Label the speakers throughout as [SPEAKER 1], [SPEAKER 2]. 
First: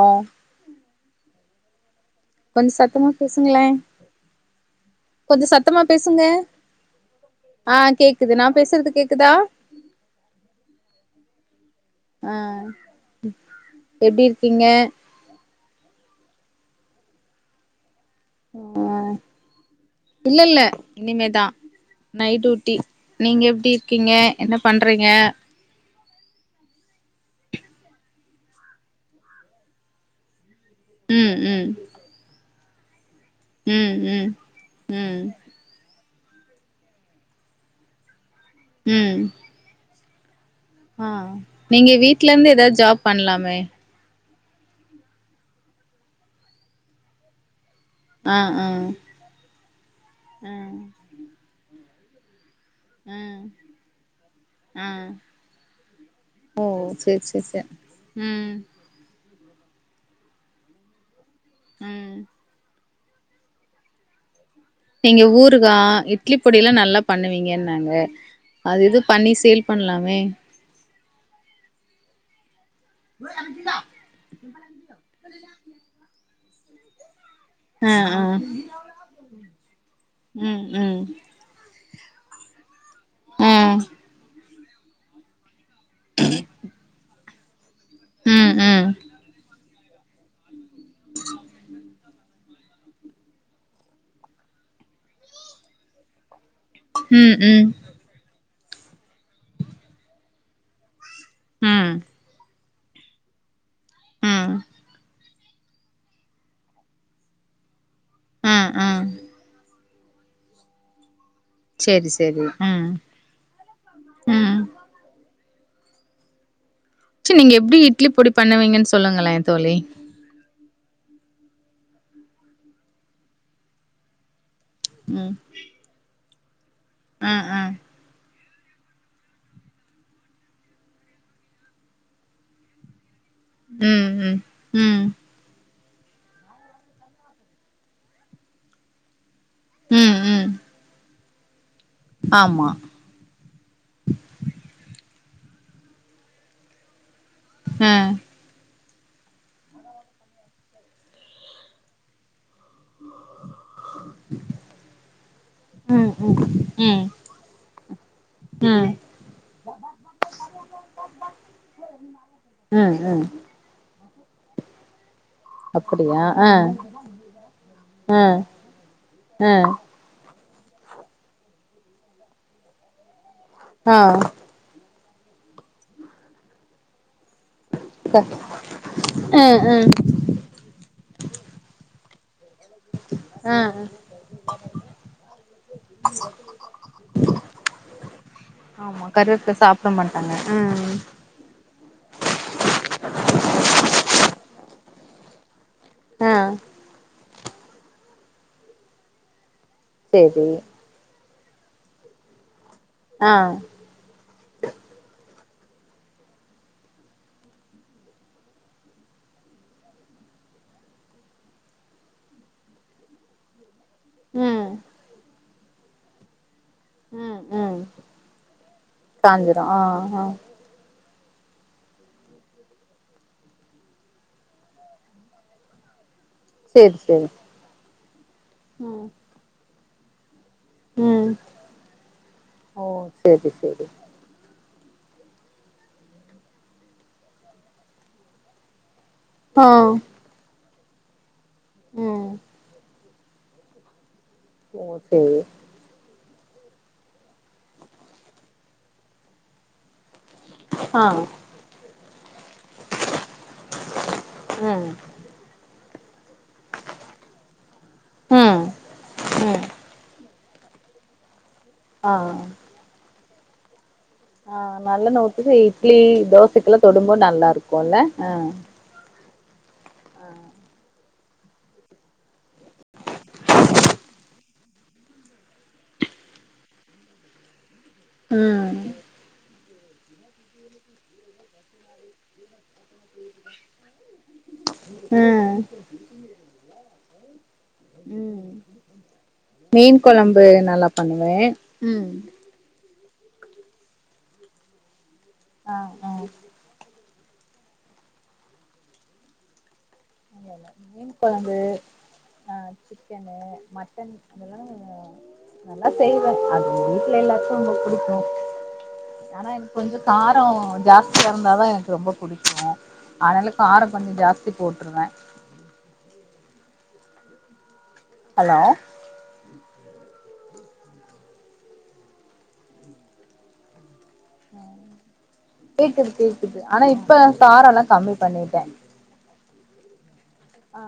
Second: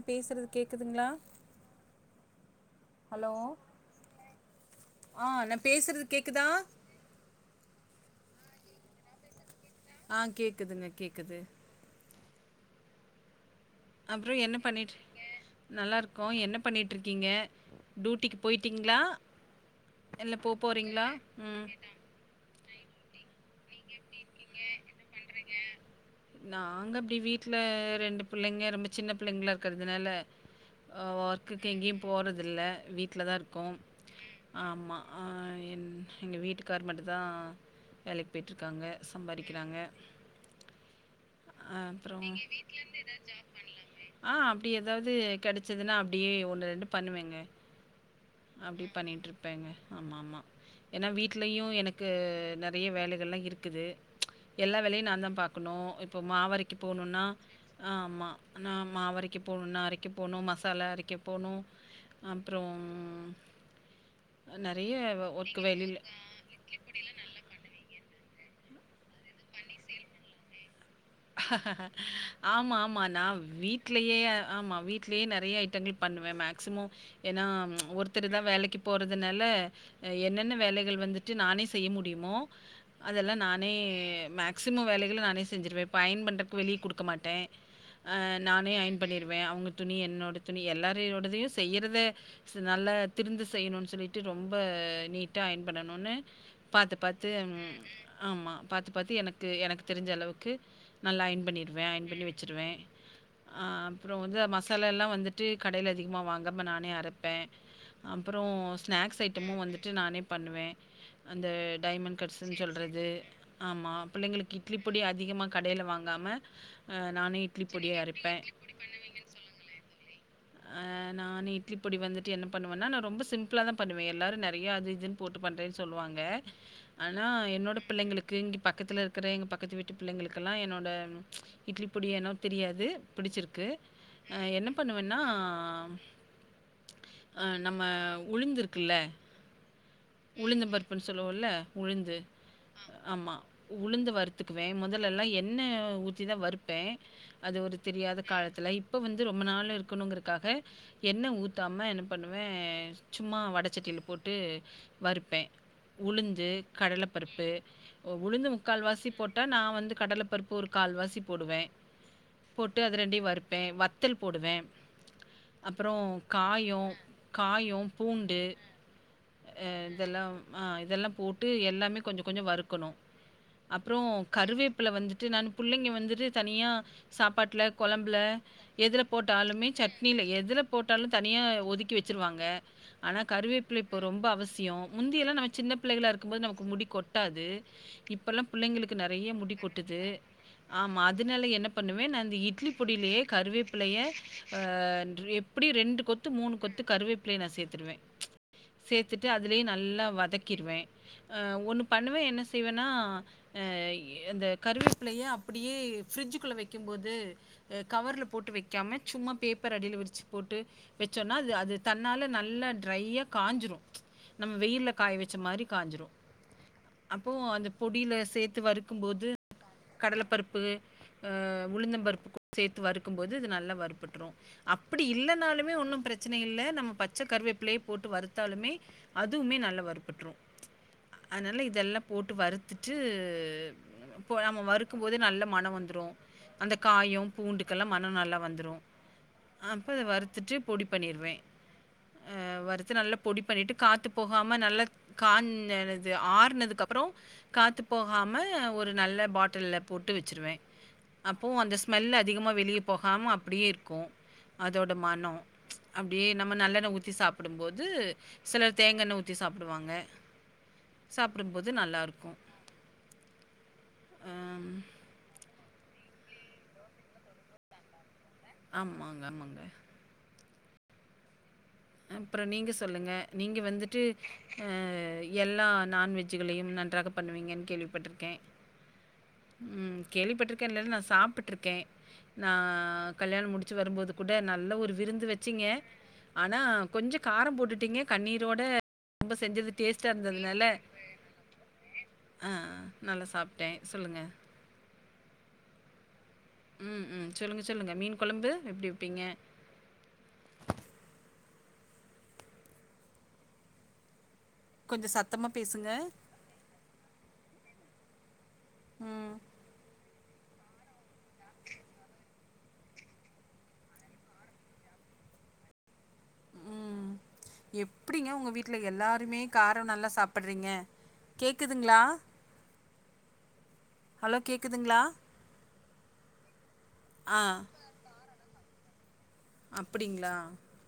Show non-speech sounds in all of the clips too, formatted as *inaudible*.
[SPEAKER 1] ஆ
[SPEAKER 2] பேசுறது கேக்குதுங்களா
[SPEAKER 1] கொஞ்சோ சத்தமா
[SPEAKER 2] ஹலோ
[SPEAKER 1] பேசுங்களே
[SPEAKER 2] ஆ
[SPEAKER 1] கொஞ்சோ
[SPEAKER 2] நா
[SPEAKER 1] சத்தமா
[SPEAKER 2] பேசுறது
[SPEAKER 1] பேசுங்க
[SPEAKER 2] கேக்குதா
[SPEAKER 1] ஆ கேக் க்குது நா பேசுறது கேக்குதா
[SPEAKER 2] ஆ கேக்குதுங்க கேக்குது
[SPEAKER 1] ஆ எப்டி
[SPEAKER 2] அப்றோ என்ன
[SPEAKER 1] இருக்கீங்க
[SPEAKER 2] பண்ணிட்டு *unintelligible* நல்லா இருக்கோ என்னப் பண்ணிட்டு இருக்கீங்க டியூட்டிக்கு போயிட்டீங்ளா
[SPEAKER 1] ஆ
[SPEAKER 2] இல்ல போ போறீங்களா ம்
[SPEAKER 1] நைட் டியூட்டி
[SPEAKER 2] *unintelligible*
[SPEAKER 1] நீங்க எப்டிரு க்கீங்க என்ன பண்றீங்க
[SPEAKER 2] நாங்க அப்டி வீட்ல ரெண்டு பிள்ளைங்க ரொம்ப சின்ன பிள்ளைங்களா இருக்கறதுனால
[SPEAKER 1] ம் ம்
[SPEAKER 2] ஒர்க்குக்கு எங்கேயு போறது தில்ல வீட் ட்ல தா இருக்கோம் ம் ஆமா
[SPEAKER 1] ம்
[SPEAKER 2] ஆ என் எங்க வீட்டுக்கார் மட்டு தா வேலைக்கு போய்ட்ருக்காங்க
[SPEAKER 1] ம்
[SPEAKER 2] சம்பாரிக்கிறாங்க
[SPEAKER 1] ஆ நீங்க வீட்ல இருந்தே ஏதது ஜாப் பண்லாமே
[SPEAKER 2] ஆ, அப்டி ஏதாவது கெடைச்சதுன்னா அப்டியே ஒண்ணு ரெண்டு பண்ணுவேங்க
[SPEAKER 1] ஆ ஆ
[SPEAKER 2] அப்டி பண்ணிட்ருப்பேங்க ஆமா ஆமா
[SPEAKER 1] ஆ
[SPEAKER 2] ஏனா வீட் ட்லயு எனக்கு ந *unintelligible* நெறைய
[SPEAKER 1] ஆ
[SPEAKER 2] வேலைகள்லா இருக் க்குது ம்ச் எல்லா
[SPEAKER 1] ஆ
[SPEAKER 2] வேலையு நா தா பாக்கணு இப்போ
[SPEAKER 1] ஓ
[SPEAKER 2] மாவரைக்க
[SPEAKER 1] சேரி
[SPEAKER 2] போணுன்னா
[SPEAKER 1] சேரி சேரி
[SPEAKER 2] ஆமா
[SPEAKER 1] ம்
[SPEAKER 2] நா மாவரைக் க்கே போனுன்னா அரைக்க போணு மசாலா அரைக்கப் போனு
[SPEAKER 1] ம்
[SPEAKER 2] அப்றோம்
[SPEAKER 1] நீங்க
[SPEAKER 2] ஒர்க்
[SPEAKER 1] ஊருகா
[SPEAKER 2] வெளில
[SPEAKER 1] இட்லி பொடில்லா நல்லா பண்ணுவீங்கனாங்க அது இது பண்ணி சேல் பண்லாமே
[SPEAKER 2] ஆமாம் மா நா வீட்லயே ஆமா வீட்லயே நெறைய ஐட்டங்கள் பண்ணுவே மேக் *unintelligible* மோ ஏன்னா ம்ச்
[SPEAKER 1] ஆ ஆ
[SPEAKER 2] ஒருத்தருதா வேலைக்கு போறதுனால என்னென்ன
[SPEAKER 1] ம் ம்
[SPEAKER 2] வேலைகள் வந்துட்டு நானே செய் செய்ய முடியுமோ அதெல்லா நானே
[SPEAKER 1] ம்
[SPEAKER 2] மேக் சிம்மோ வேலைகள நானே செஞ்சிருவேப் பயன் பண்றக்கு வெளிய குடுக்க மாட்டே ஆ
[SPEAKER 1] ம்
[SPEAKER 2] நானே
[SPEAKER 1] ம்
[SPEAKER 2] அயன் பண்ணிருவே அவங்களுக் துணி என்னோட துணி எல்லாரோயோடதையு செய்யறத ஸ் நல்லா திருந்த செய்யணுனு சொல்லிட்டு ரொம்ப நீட்டா அயன் பண்ணணுனு பாத்து பாத்து ம் ஆமா பாத்து பாத்து எனக்கு எனக்கு தெரிஞ்ச அளவுக்கு நல்லா அயன் பண்ணிருவே
[SPEAKER 1] ம்
[SPEAKER 2] ஆயன் பண்ணி வச்சுருவே ஆ அப்றோ வந்து
[SPEAKER 1] ம்
[SPEAKER 2] மசாலா எல்லா வந்துட் ட்டு கடையில அதிகமா வாங்காம நானே அரப்பே அப்றோ
[SPEAKER 1] ம் ம்
[SPEAKER 2] ஸ்நாக்ஸ் ஐட்டமு வந்துட் ட்டு நானே பண்ணுவே அந்த
[SPEAKER 1] சேரி
[SPEAKER 2] டைமண்ட்
[SPEAKER 1] சேரி
[SPEAKER 2] கட்ஸ்ன்னு
[SPEAKER 1] ம்
[SPEAKER 2] சொல்றது ஆமா பிள்ளைங்களுக்கு
[SPEAKER 1] ம்
[SPEAKER 2] இட்லி பொடி அதிகமா கடையில வாங்காம அ
[SPEAKER 1] சேரி
[SPEAKER 2] நானே
[SPEAKER 1] நீங்க எப்டி
[SPEAKER 2] பொடிய
[SPEAKER 1] இட்லி பொடி
[SPEAKER 2] அரைப்பேன்.
[SPEAKER 1] பண்ணுவீங்கன்னு சொல்லுங்களேன் தோழி
[SPEAKER 2] ஆ நானு இட்லி பொடி வந்துட்டு என்ன பண்ணுவேன்னா நா ரொம்ப சிம்பிளா தான் பண்ணுவ எல்லாரு நெற கென்யா அது இதுன்
[SPEAKER 1] ம்
[SPEAKER 2] போட்டு பண்றேனு சொல்லுவாங்க ஆனா
[SPEAKER 1] ம் ம்
[SPEAKER 2] என்னோட பிள்ளைங்களுக் இங்க பக்கத்தில இருக்க எங்க பக்கத்து விட்டு பிள்ளைங்களுக் கெல்லா என்னோட ப்ச் இட்லி பொடி ஏனோ தெரியாது பிடிச்சிருக்கு நா
[SPEAKER 1] ம் ம்
[SPEAKER 2] என்ன
[SPEAKER 1] ம்
[SPEAKER 2] பண்ணுவேன்னா அஹ் நம்ம உழுந்திருக்கில்ல
[SPEAKER 1] ம் ம்
[SPEAKER 2] உளுந்த பருப்புனு சொல்லுவோல்ல உளுந்து
[SPEAKER 1] ஆமா
[SPEAKER 2] ஆமா உளுந்து வருத்துக்குவே முதலெல்லா என் என்ன ஊத்திதா வருப்ப அது ஒரு
[SPEAKER 1] ஆ
[SPEAKER 2] தெரியாத காலத்துல இ இப்போ வந்து ரொம்ப நாளா இருக்கணுங்கறக்காக எண்ண ஊத்தாம என்ன பண்ணுவ சும்மா வடச்சட்டியில போட்டு வறுப்பேன்
[SPEAKER 1] ம் ம்
[SPEAKER 2] உளுந்து
[SPEAKER 1] ம்
[SPEAKER 2] கடலப்பருப்பு உளுந்து முக்கால்
[SPEAKER 1] ம்
[SPEAKER 2] வாசி போட்டா நா வந்து கடல பருப்பு ஒரு கால்வாசி போடுவே போட்டு
[SPEAKER 1] ம்
[SPEAKER 2] அது ரெண்டயு
[SPEAKER 1] ம்
[SPEAKER 2] வறுப்பே வத்தல் போடுவே அப்புறம்
[SPEAKER 1] அப்படியா ஆ
[SPEAKER 2] காயும் காயம்
[SPEAKER 1] ஆ
[SPEAKER 2] பூண்டு
[SPEAKER 1] ஆ
[SPEAKER 2] இதெல்லா இதெல்லா போட்டு எல்லாமே கொஞ்சோ கொஞ்சோ வறுக்கணு
[SPEAKER 1] ஆ
[SPEAKER 2] அப்புறோ கருவேப்புல வந்து ட்டு நா பிள்ளைங்க வந்துட்டு தனியா சாப்பாட்டில்ல
[SPEAKER 1] க
[SPEAKER 2] குழம்புல எதுல போட்டாலுமே சட்னியில எதுல போட்டாலூ தனியா ஒதுக்கி வெ வச்சுருவாங்க ஆனா
[SPEAKER 1] ஆ
[SPEAKER 2] கருவேப்பில இப்ப ரொம்ப அவசி சியம் முந்தியெல்லா நம்ம சின்ன பிள்ளைகளாக இருக்கும்போது நமக்கு முடி கொட்டாது இப்பெல்லா பிள்ளைங்களுக்கு
[SPEAKER 1] ஆமா
[SPEAKER 2] நெறயா
[SPEAKER 1] கருவேப்பில
[SPEAKER 2] முடி
[SPEAKER 1] சாப்ட
[SPEAKER 2] கொட்டுது
[SPEAKER 1] மாட்டாங்க ம்
[SPEAKER 2] ஆமா அதுனால என்ன பண்ணுவே நா இந்த இட்லி பொடிலயே கருவேப்பில்லய ட்ரிப் எப்படியு ரெண்டு கொத்து
[SPEAKER 1] ஆ
[SPEAKER 2] மூணு கொத்து கருவே நான் சேர்த்தடுவே ப்ச் சேர்த்து அதுலயு நல்லா
[SPEAKER 1] சேரி
[SPEAKER 2] வதக்கிடுவே ஒன்று பண்ணுவே என்ன செய்வனா
[SPEAKER 1] ஆ
[SPEAKER 2] எ இந்த கருவேப்பிலய அப்படியே ஃப்ரிட்ஜுக்குள்ள வெக்கும்போது கவர்ல் போட்டு வெக்காம சும்மா பேப்பர் அடியில விரிச்சு போட்டு வெச்சோன்னா அது அது தன்னால நல்லா ட்ரையா காயஞ்சிரு நம்ம
[SPEAKER 1] ம்
[SPEAKER 2] வெயில காய் வச்ச மாரி காஞஜரோ அப்போ
[SPEAKER 1] ம்
[SPEAKER 2] அந்த
[SPEAKER 1] ம்
[SPEAKER 2] பொடியில சேர்த்து வறுக்கும்போது
[SPEAKER 1] காஞ்சிரு ஆ ஆ
[SPEAKER 2] கடலப்பருப்பு உளுந்தம்பருப்பு சேர்த்து வறுக்கும் போது இது நல்ல வருப்பட்டுரும் அப்படி இல்லனாலுமே ஒன்னும் பிரச் சனைல்ல நம்ம
[SPEAKER 1] சேரி
[SPEAKER 2] பச்ச
[SPEAKER 1] சேரி
[SPEAKER 2] கருவேப்பிள்ளை போட்டு வரு தாலுமே
[SPEAKER 1] ம்
[SPEAKER 2] ஈன் நல்ல வறுப்பட்ரும்
[SPEAKER 1] ம்
[SPEAKER 2] அனால இதெல்லாம் போட்டு
[SPEAKER 1] ஓ
[SPEAKER 2] வறுத்துட்டு
[SPEAKER 1] சேரி சேரி
[SPEAKER 2] கொலமு வரு- க்கும்போதே நல்ல மணம் வந்துரு அந்த காயொம் பூண்டுக்கெல்லா மண நல்லா வந்துரு
[SPEAKER 1] ஆ
[SPEAKER 2] அப்ப அத வறுத்துட்டு பொடி பண்ணிருவே
[SPEAKER 1] ம்
[SPEAKER 2] அஹ் வருத்து நல்ல பொடி பண்ணிட்டு காத் போகாம நல்ல
[SPEAKER 1] ஓ சேரி
[SPEAKER 2] காஞ னது ஆறு துக்குப்புறோ காத்து போகாம ஒரு நல்ல பாட்டில போட் ட்டு வச்சிருவ
[SPEAKER 1] ஆ
[SPEAKER 2] அப்பவு அந்த ஸ்மெல் அதிகமா வெளிய போகாம அப்டியே இருக்கும்
[SPEAKER 1] ம்
[SPEAKER 2] அதோட மணம் அப்படியே நம்ம நல்லெண்ண ஊத்தி சாப்பிடும் போது
[SPEAKER 1] ம்
[SPEAKER 2] சிலர் தேங்காண்ண ஊத்தி
[SPEAKER 1] ம்
[SPEAKER 2] சாப்டுவாங்க சப் சாப்பிடுபோது
[SPEAKER 1] ஆ
[SPEAKER 2] நல்லாருக்கும் அம்
[SPEAKER 1] ஆஹ் நல்லணூத்தி இட்லி தோசைக்கெல்லா தொடும்போ நல்லா இருக்குல்ல ஆ
[SPEAKER 2] ஆமாங்க ஆமா அப்புறம் நீங்க சொல்லுங்க நீங்க வந்துட்டு அஹ் எல்லா நாண்வெஜ்களையும் நன்றாக பண்ணுவீங்கன்னு கேள்விப
[SPEAKER 1] உம்
[SPEAKER 2] உம் கேள்விப்பட்டிருக்கே நா சாப்ட்டுருக்கே நா கல்யாணம் முடிச்சு வரும்போது கூட நல்ல ஒரு விருந்து
[SPEAKER 1] ம்
[SPEAKER 2] வச்சிங்க அ கொஞ்ச காரம் போட்டு ட்டுடீங்க
[SPEAKER 1] ம்
[SPEAKER 2] கண்ணீரோட ரொம்ப சஞ்ஜது
[SPEAKER 1] மீன் கொழம்பு
[SPEAKER 2] டேஸ்ட்டாருந்ததுனால
[SPEAKER 1] நல்லா பண்ணுவே ம்
[SPEAKER 2] அ நல்லா சாப்ட்டே சொல்லுங்க
[SPEAKER 1] ஆஹ் அஹ
[SPEAKER 2] ம் ம் சொல்லுங்க சொல்லுங்க மீன் கொழம்பு எப்படி வப்பீங்க
[SPEAKER 1] மீன் குழம்பு அஹ் சிக்கன்னு மட்டனு
[SPEAKER 2] கொஞ்ச சத்தமா பேசுங்க
[SPEAKER 1] அது வீட்ல எல்லாத்துக்கு *unintelligible* புடிக்கு
[SPEAKER 2] ம்,
[SPEAKER 1] ஆனா எனக் கொஞ்சொ காரோ ஜாஸ்தியா ருந்தா தா எனக்கு ரொம்ப புடிக்கு அத்னால காரோ கொஞ்சோ ஜாஸ்தி போட்டுருவ
[SPEAKER 2] உம் எப் ப்டிங்க உங்க
[SPEAKER 1] ஹலோ
[SPEAKER 2] வீட்ல எல்லாருமே காரோ நல்லா சாப்பிட்றீங்க கேக்குதுங்ளா ஹலோ கேக்குதுங்ளா
[SPEAKER 1] கேக்குது கேக்குது ஆனா இப்ப காரோ ல்லா கம்மி பண்ணிட்டே
[SPEAKER 2] அப்புடிங்ளா
[SPEAKER 1] அ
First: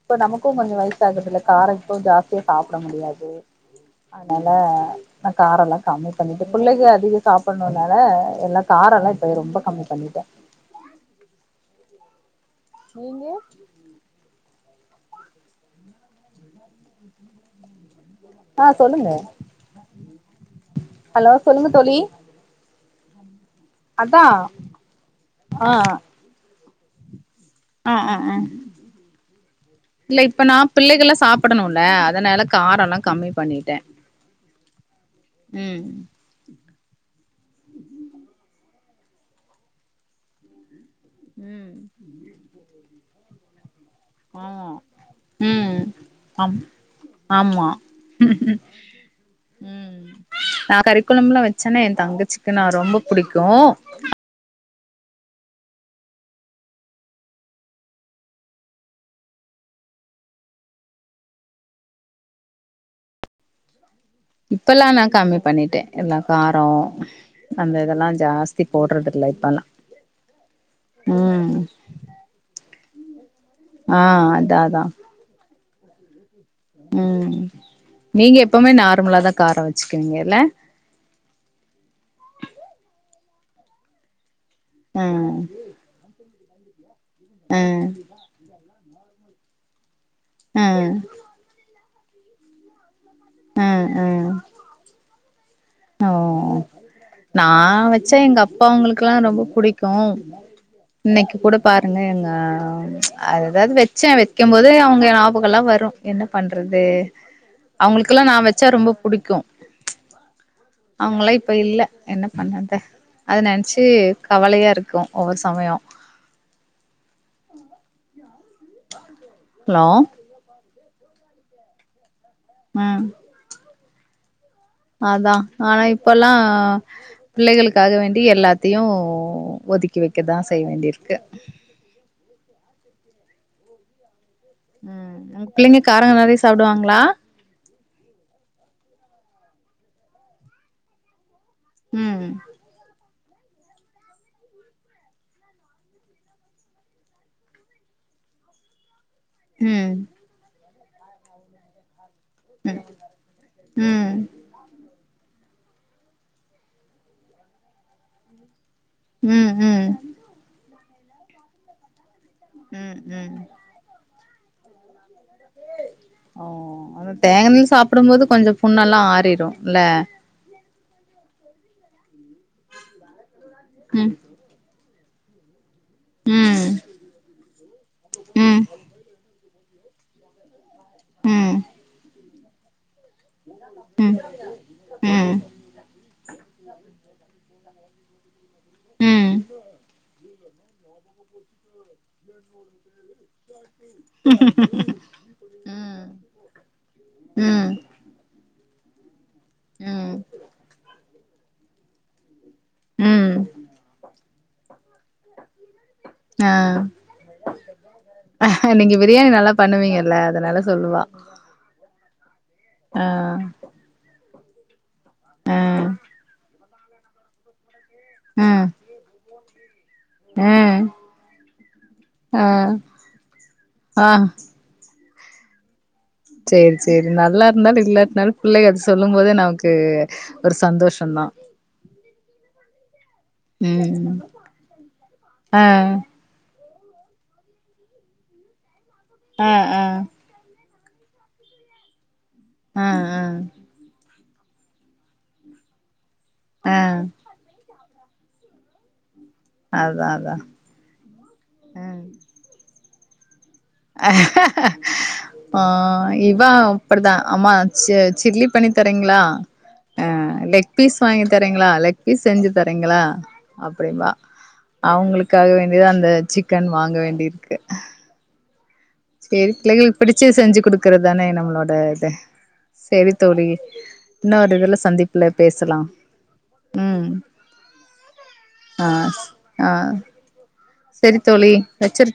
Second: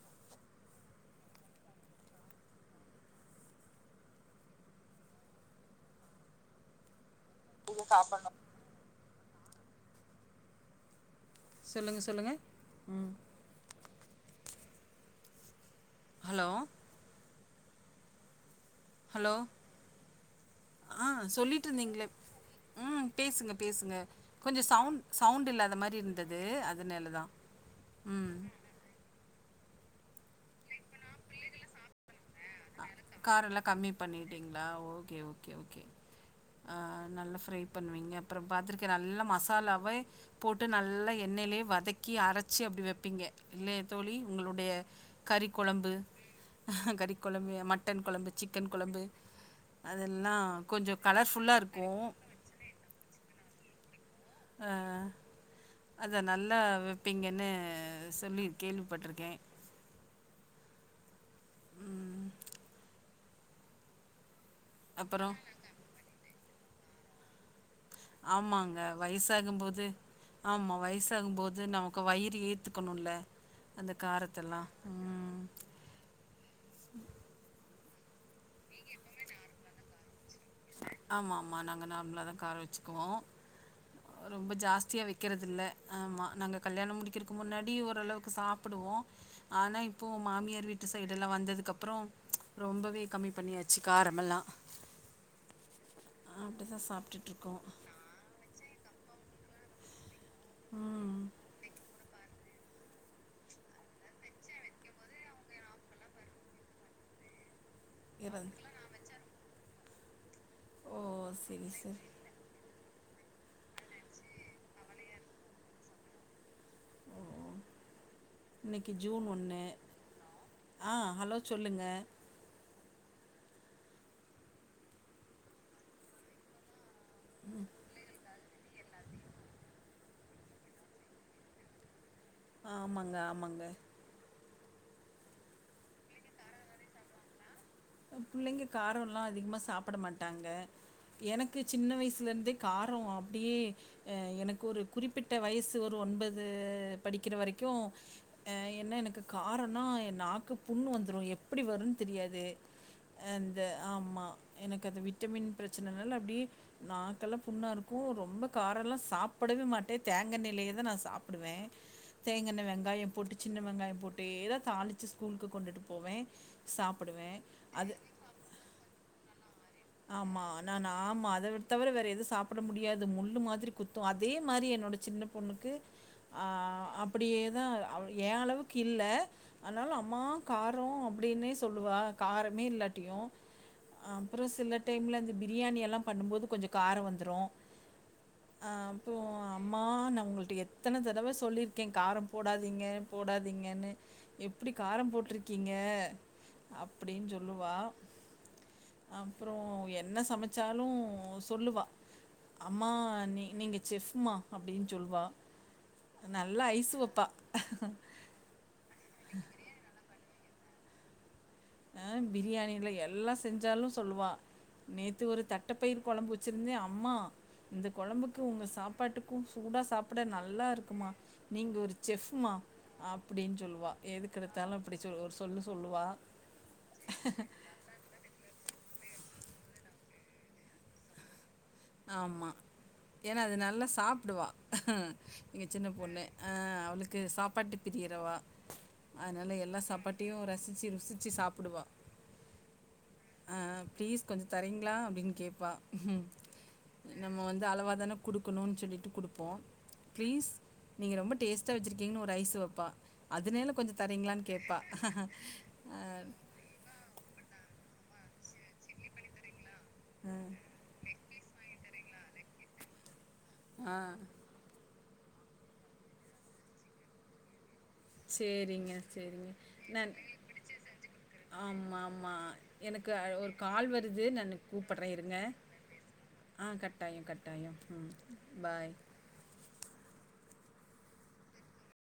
[SPEAKER 1] இப்ப நமக்கு கொஞ்சோ வயசு ஆகுது இல்ல கார இப்ப ஜாஸ்தியா சாப்ட முடியாது அதனால நா கார எல்லா கம்மி பண்ணிட்டு பிள்ளைக அதிக சாப்பனுள்ள அதனால எல்லா காரோ எல்லா ரொம்ப கம்மி பண்ணிட்ட
[SPEAKER 2] சொல்லுங்க சொல்லுங்க
[SPEAKER 1] நீங்க
[SPEAKER 2] ஹலோ
[SPEAKER 1] அ சொல்லுங்க
[SPEAKER 2] ஹலோ ஆ
[SPEAKER 1] ஹலோ சொல்லுங்க தோலி
[SPEAKER 2] சொல்லிட்ருந்தீங்களே ம் பேசுங்க பேசுங்க கொஞ்சோ சவுண் சவுண்ட் இல்லாத மாரி இருந்துது அத னேலதா
[SPEAKER 1] அ அ அ இல்ல இப்ப நா பிள்ளைகள்லா சாப்டணுல்ல அதனால காரெல்லா கம்மி பண்ணிட்ட
[SPEAKER 2] *unintelligible* கே ஓகே ஓகே அ நல்ல ஃப்ரை பண்ணுவீங்க அப்றோ பாத்துருக்கற நல்லா மசாலாவை போட்டு நல் எல்ல எண்ணெலயே
[SPEAKER 1] ம்
[SPEAKER 2] வதக்கி அரச்சு அப்டி வெப்பீங்க இல்லே தோலி
[SPEAKER 1] ஆமா
[SPEAKER 2] உங்குளுடைய கறி
[SPEAKER 1] ம்
[SPEAKER 2] கொழம்பு
[SPEAKER 1] ஆம்
[SPEAKER 2] கறி கொழம்பு
[SPEAKER 1] ஆமா
[SPEAKER 2] மட்டன் கொழம்பு
[SPEAKER 1] ம் ம்
[SPEAKER 2] சிக்கன் கொழம்பு
[SPEAKER 1] ம்
[SPEAKER 2] அதெல்லா
[SPEAKER 1] நா
[SPEAKER 2] கொஞ்சோ
[SPEAKER 1] கறிக்கொலம்புல்லா
[SPEAKER 2] கலர்ஃபுல்லா
[SPEAKER 1] வச்சேன்னா எ
[SPEAKER 2] இருக்கு
[SPEAKER 1] தங்கச்சிக்கு நா ரொம்ப புடிக்கு
[SPEAKER 2] அ அத நல்லா வப்பீங்கன்னு சொல்லி கேள்விப்பட்டிருக்கே
[SPEAKER 1] இப்பெல்லா நா
[SPEAKER 2] அப்புறம்
[SPEAKER 1] கம்மி பண்ணிட்டே எல்லா காரம்
[SPEAKER 2] ஆமாங்க வயசாகும்போது ஆமா
[SPEAKER 1] ம்
[SPEAKER 2] வயசாகும்போது நமக்கு வயிறு எரி த்துக்கணுல்ல அந்த
[SPEAKER 1] ஆ அதா
[SPEAKER 2] காரத்தல்லாம் உம்
[SPEAKER 1] உம் நீங்க எப்பவுமே நார்மலாதான் காரம் வச்சுக்கீங்கல்ல
[SPEAKER 2] ஆமா ஆமாம் நாங்க நார்மலா தான் காரம் வச்சுக்குவோம் ரொம்ப ஜாஸ்தியா
[SPEAKER 1] ஆ
[SPEAKER 2] வக்கிறதில்லை ஆமாம் நாங்க கல்யாணம் முடி கிருக்கு
[SPEAKER 1] ஆ
[SPEAKER 2] முன்னாடி ஓரளவுக்கு சாப்பிடுவோம் ஆனா இப் இப்போ
[SPEAKER 1] ஆ
[SPEAKER 2] மாமியார் வீட்டு சைடு எல்லாம் வந்ததுக்கு அப் அப்றோ ரொம்பவே கம்மி
[SPEAKER 1] ஆ
[SPEAKER 2] பண்ணியாச்சி
[SPEAKER 1] ஆ
[SPEAKER 2] காரமெல்லா
[SPEAKER 1] ஓ நா
[SPEAKER 2] இருக்கோம்
[SPEAKER 1] வச்ச எங்க அப்பா அவங்களுக்ல்லாம் ரொம்ப புடிக்கும்
[SPEAKER 2] ம்
[SPEAKER 1] இன்னைக்கி கூட பாருங்க எங்க ஆ அது எதாவது வச்சே வைக்கம்போதே அவங்க ஞாபகம் எல்லா வரும் என்ன பண்றது அவங்களுக்கெல்லா நா
[SPEAKER 2] இறந்
[SPEAKER 1] வெச்ச ரொம்ப புடிக்கும்
[SPEAKER 2] ஓ
[SPEAKER 1] அவங்களா இப்ப
[SPEAKER 2] செரி
[SPEAKER 1] இல்ல
[SPEAKER 2] செரி
[SPEAKER 1] என்ன பண்ணறது அத நெனைச்சி கவலையா இருக்கும் ஒவ்வொரு சமயம்
[SPEAKER 2] இன்னைக்கி ஜூன் ஒன்னு
[SPEAKER 1] ஹலோ
[SPEAKER 2] ஆ ஹலோ சொல்லுங்க
[SPEAKER 1] ம் அதா ஆனா இப்பல்லா பிள்ளைகளுக்காக வேண்டி எல்லாத் த்தியும் ஒதுக்கி வைக்கதா செய்ய வேண்டியிருக்கு
[SPEAKER 2] ஆமாங்க ஆமாங்க
[SPEAKER 1] ம் உங்க பிள்ளைங்க கார நெறைய சாப்டுவாங்களா
[SPEAKER 2] எங் புள்ளைங்க காரம் லா அதிகமா சா சாப்ட மாட்டாங்க எனக் சின்ன
[SPEAKER 1] ம்
[SPEAKER 2] வயசுல இருந்தே காரோ ப்டியே அ எனக்கு ஒரு குறிப்பிட்ட வயசு ஒரு ஒன்பது படிக்கிற வரைக்கு அ என்ன எனக்கு காரணா
[SPEAKER 1] ம்
[SPEAKER 2] என் நாக்கு புண்ணு வந்துரு எப்படி வருனு தெரியாது
[SPEAKER 1] ம்
[SPEAKER 2] அந்த
[SPEAKER 1] ம்
[SPEAKER 2] ஆமா எனக்கு அது விட் விட்டமின் பிரச்சனைநல அப்டியே நாக்கெல்லாம் புண்ணா இருக்கும் ரொம்ப காரெல்லாம்
[SPEAKER 1] ம்
[SPEAKER 2] சாப்பிடவே
[SPEAKER 1] ம்
[SPEAKER 2] மாட்டேன் தேங்க எண்ணெய்ல தான் நான் சாப்டுவேன் தேங்கண்ண
[SPEAKER 1] ம்
[SPEAKER 2] வெங்காயம் போட்டு
[SPEAKER 1] ம்
[SPEAKER 2] சின்ன வெங்காயம் போட்டு டேர தாளுச்சுஸ் கூல்க்கு கொண்டுட்டு போவே சாப்புடுவே
[SPEAKER 1] சாப்புடும் போது கொஞ்சொ புண்ணெல்லா ஆறிரு ல
[SPEAKER 2] நான் ஆமா அத விட் தவிர வேற எது சாப்புட முடியாது முள்ளு மா துரி குத்தூ
[SPEAKER 1] ம்
[SPEAKER 2] அதே மாரி என்னோட சின்ன பொண்ணுக்கு ஆ
[SPEAKER 1] ம்
[SPEAKER 2] அப்புடியேதா அ ஏ
[SPEAKER 1] ம்
[SPEAKER 2] அளவுக்கு இல்ல ஆனாலு அம்மா கா ரோ அப்டின்னே
[SPEAKER 1] ம்
[SPEAKER 2] சொல்லுவா காரமே இல்லாட்டியூ
[SPEAKER 1] ம்
[SPEAKER 2] த டைம்ல அந்த
[SPEAKER 1] ம்
[SPEAKER 2] பிரியாணி எல்லா பண்ணும்போது கொஞ்ச கார வந்துரூ அ அப்போ
[SPEAKER 1] ம்
[SPEAKER 2] அம்மா ந உங்கள் டு எத்தன தடவ சொல்லிர்க்கே காரம் போடாதீங்க போடாதீங்கன்னு எப்புடி காரம் போட்ருக்கீங்க
[SPEAKER 1] ம்
[SPEAKER 2] அப்புடீன்
[SPEAKER 1] ம்
[SPEAKER 2] சொல்லுவா அப்புறோ என்ன சமச்சாலூ சொல்லுவா அம்மா
[SPEAKER 1] ம்
[SPEAKER 2] நீ நீங்க செஃப்மா அப்டின் சொல்லுவா நல்லா
[SPEAKER 1] ஆ
[SPEAKER 2] ஐசுவப்பா
[SPEAKER 1] தனால சொல்லுவா
[SPEAKER 2] அ பிரியாணில
[SPEAKER 1] ஆ
[SPEAKER 2] எல்லா செஞ்சாலு சொல்லுவா நேத்து ஒரு
[SPEAKER 1] ஆ
[SPEAKER 2] தட்டப்பயிர் கொழம்பு வச்சிருந்தே அ அம்மா இந்த கொழம்புக்கு
[SPEAKER 1] ஆ
[SPEAKER 2] ஒங்க சாப்பாட்டுக்கூ சூ சூடா சாப் ப்புட
[SPEAKER 1] ஆ
[SPEAKER 2] நல்லா இருக்குமா நீங்க ஒரு
[SPEAKER 1] ஆ
[SPEAKER 2] செஃப்மா அப்டின் சொல்லுவா
[SPEAKER 1] ஆ
[SPEAKER 2] எதுக்கடுத்தாலு அப்டி சொ ஒரு சொல்லு சொல்லுவா
[SPEAKER 1] சேரி சேரி நல்லார்ந்தாலு இல்லாட்னாலு புள்ளைகதுஸ் சொல்லும் போதே நமக்கு ஒரு சந்தோஷந்தா
[SPEAKER 2] ஆமா ஏன்னா அது நல்லா
[SPEAKER 1] ம்
[SPEAKER 2] சாப்டுவா
[SPEAKER 1] ஆ
[SPEAKER 2] எங்க சின்ன பொண்ணு ஆ அவள்க்கு சாப்பாட்டு பிரியிறவா
[SPEAKER 1] ஆ
[SPEAKER 2] அதனால எல்லா
[SPEAKER 1] ஆ
[SPEAKER 2] சப்பாட்டயு ரசிச் சு ருசிச்சு சாப்புடுவா
[SPEAKER 1] ஆஹ் ஆஹ்
[SPEAKER 2] கொஞ்சோ தரீங்ளா அப்டின் கேப்பா உஹ்ம்
[SPEAKER 1] ஆ
[SPEAKER 2] நம்ம வந்து அளவாதான குடுக்குணுனு சொல்லிட்டு குடுக் போ
[SPEAKER 1] அதா அதா
[SPEAKER 2] ப்ளீஸ் நீங்க ரொம்ப டேஸ்ட்டா வச்சுருக்கீங்கன்னு ஒரு ஐஸ் வப்பா அ.
[SPEAKER 1] ஆஹ் இவ அப்டிதா அமா ச சில்லி பண்ணி தரீங்ளா ஆஹ் லெக் பீஸ் வாங்கி தரீங்ளா லெக் பி செஞ்சு தரீங்களா
[SPEAKER 2] ஆ.
[SPEAKER 1] அப்டிபா அவங்களுக் காக வேண்டிதா அந்த சிக்கன் வாங்க வேண்டிருக்கு
[SPEAKER 2] சேர்ரிங் ம் சேர்ரீங்க
[SPEAKER 1] பிடிச்சது செஞ்சு குடுக்கறது தானே நம்மளோட இது
[SPEAKER 2] ஆமாமா எனக்கு
[SPEAKER 1] சேரி
[SPEAKER 2] அ
[SPEAKER 1] தோழி
[SPEAKER 2] ஒரு கால் வருது நானு
[SPEAKER 1] இன்னொரு இதுல
[SPEAKER 2] கூப்பட்ற
[SPEAKER 1] சந்திப்புல
[SPEAKER 2] இருங்க
[SPEAKER 1] பேசலா
[SPEAKER 2] அ
[SPEAKER 1] ம்
[SPEAKER 2] கட்டாயோ கட்டாயோ
[SPEAKER 1] ஆ
[SPEAKER 2] பாய்
[SPEAKER 1] ஆ செரி தோழி வச்சர்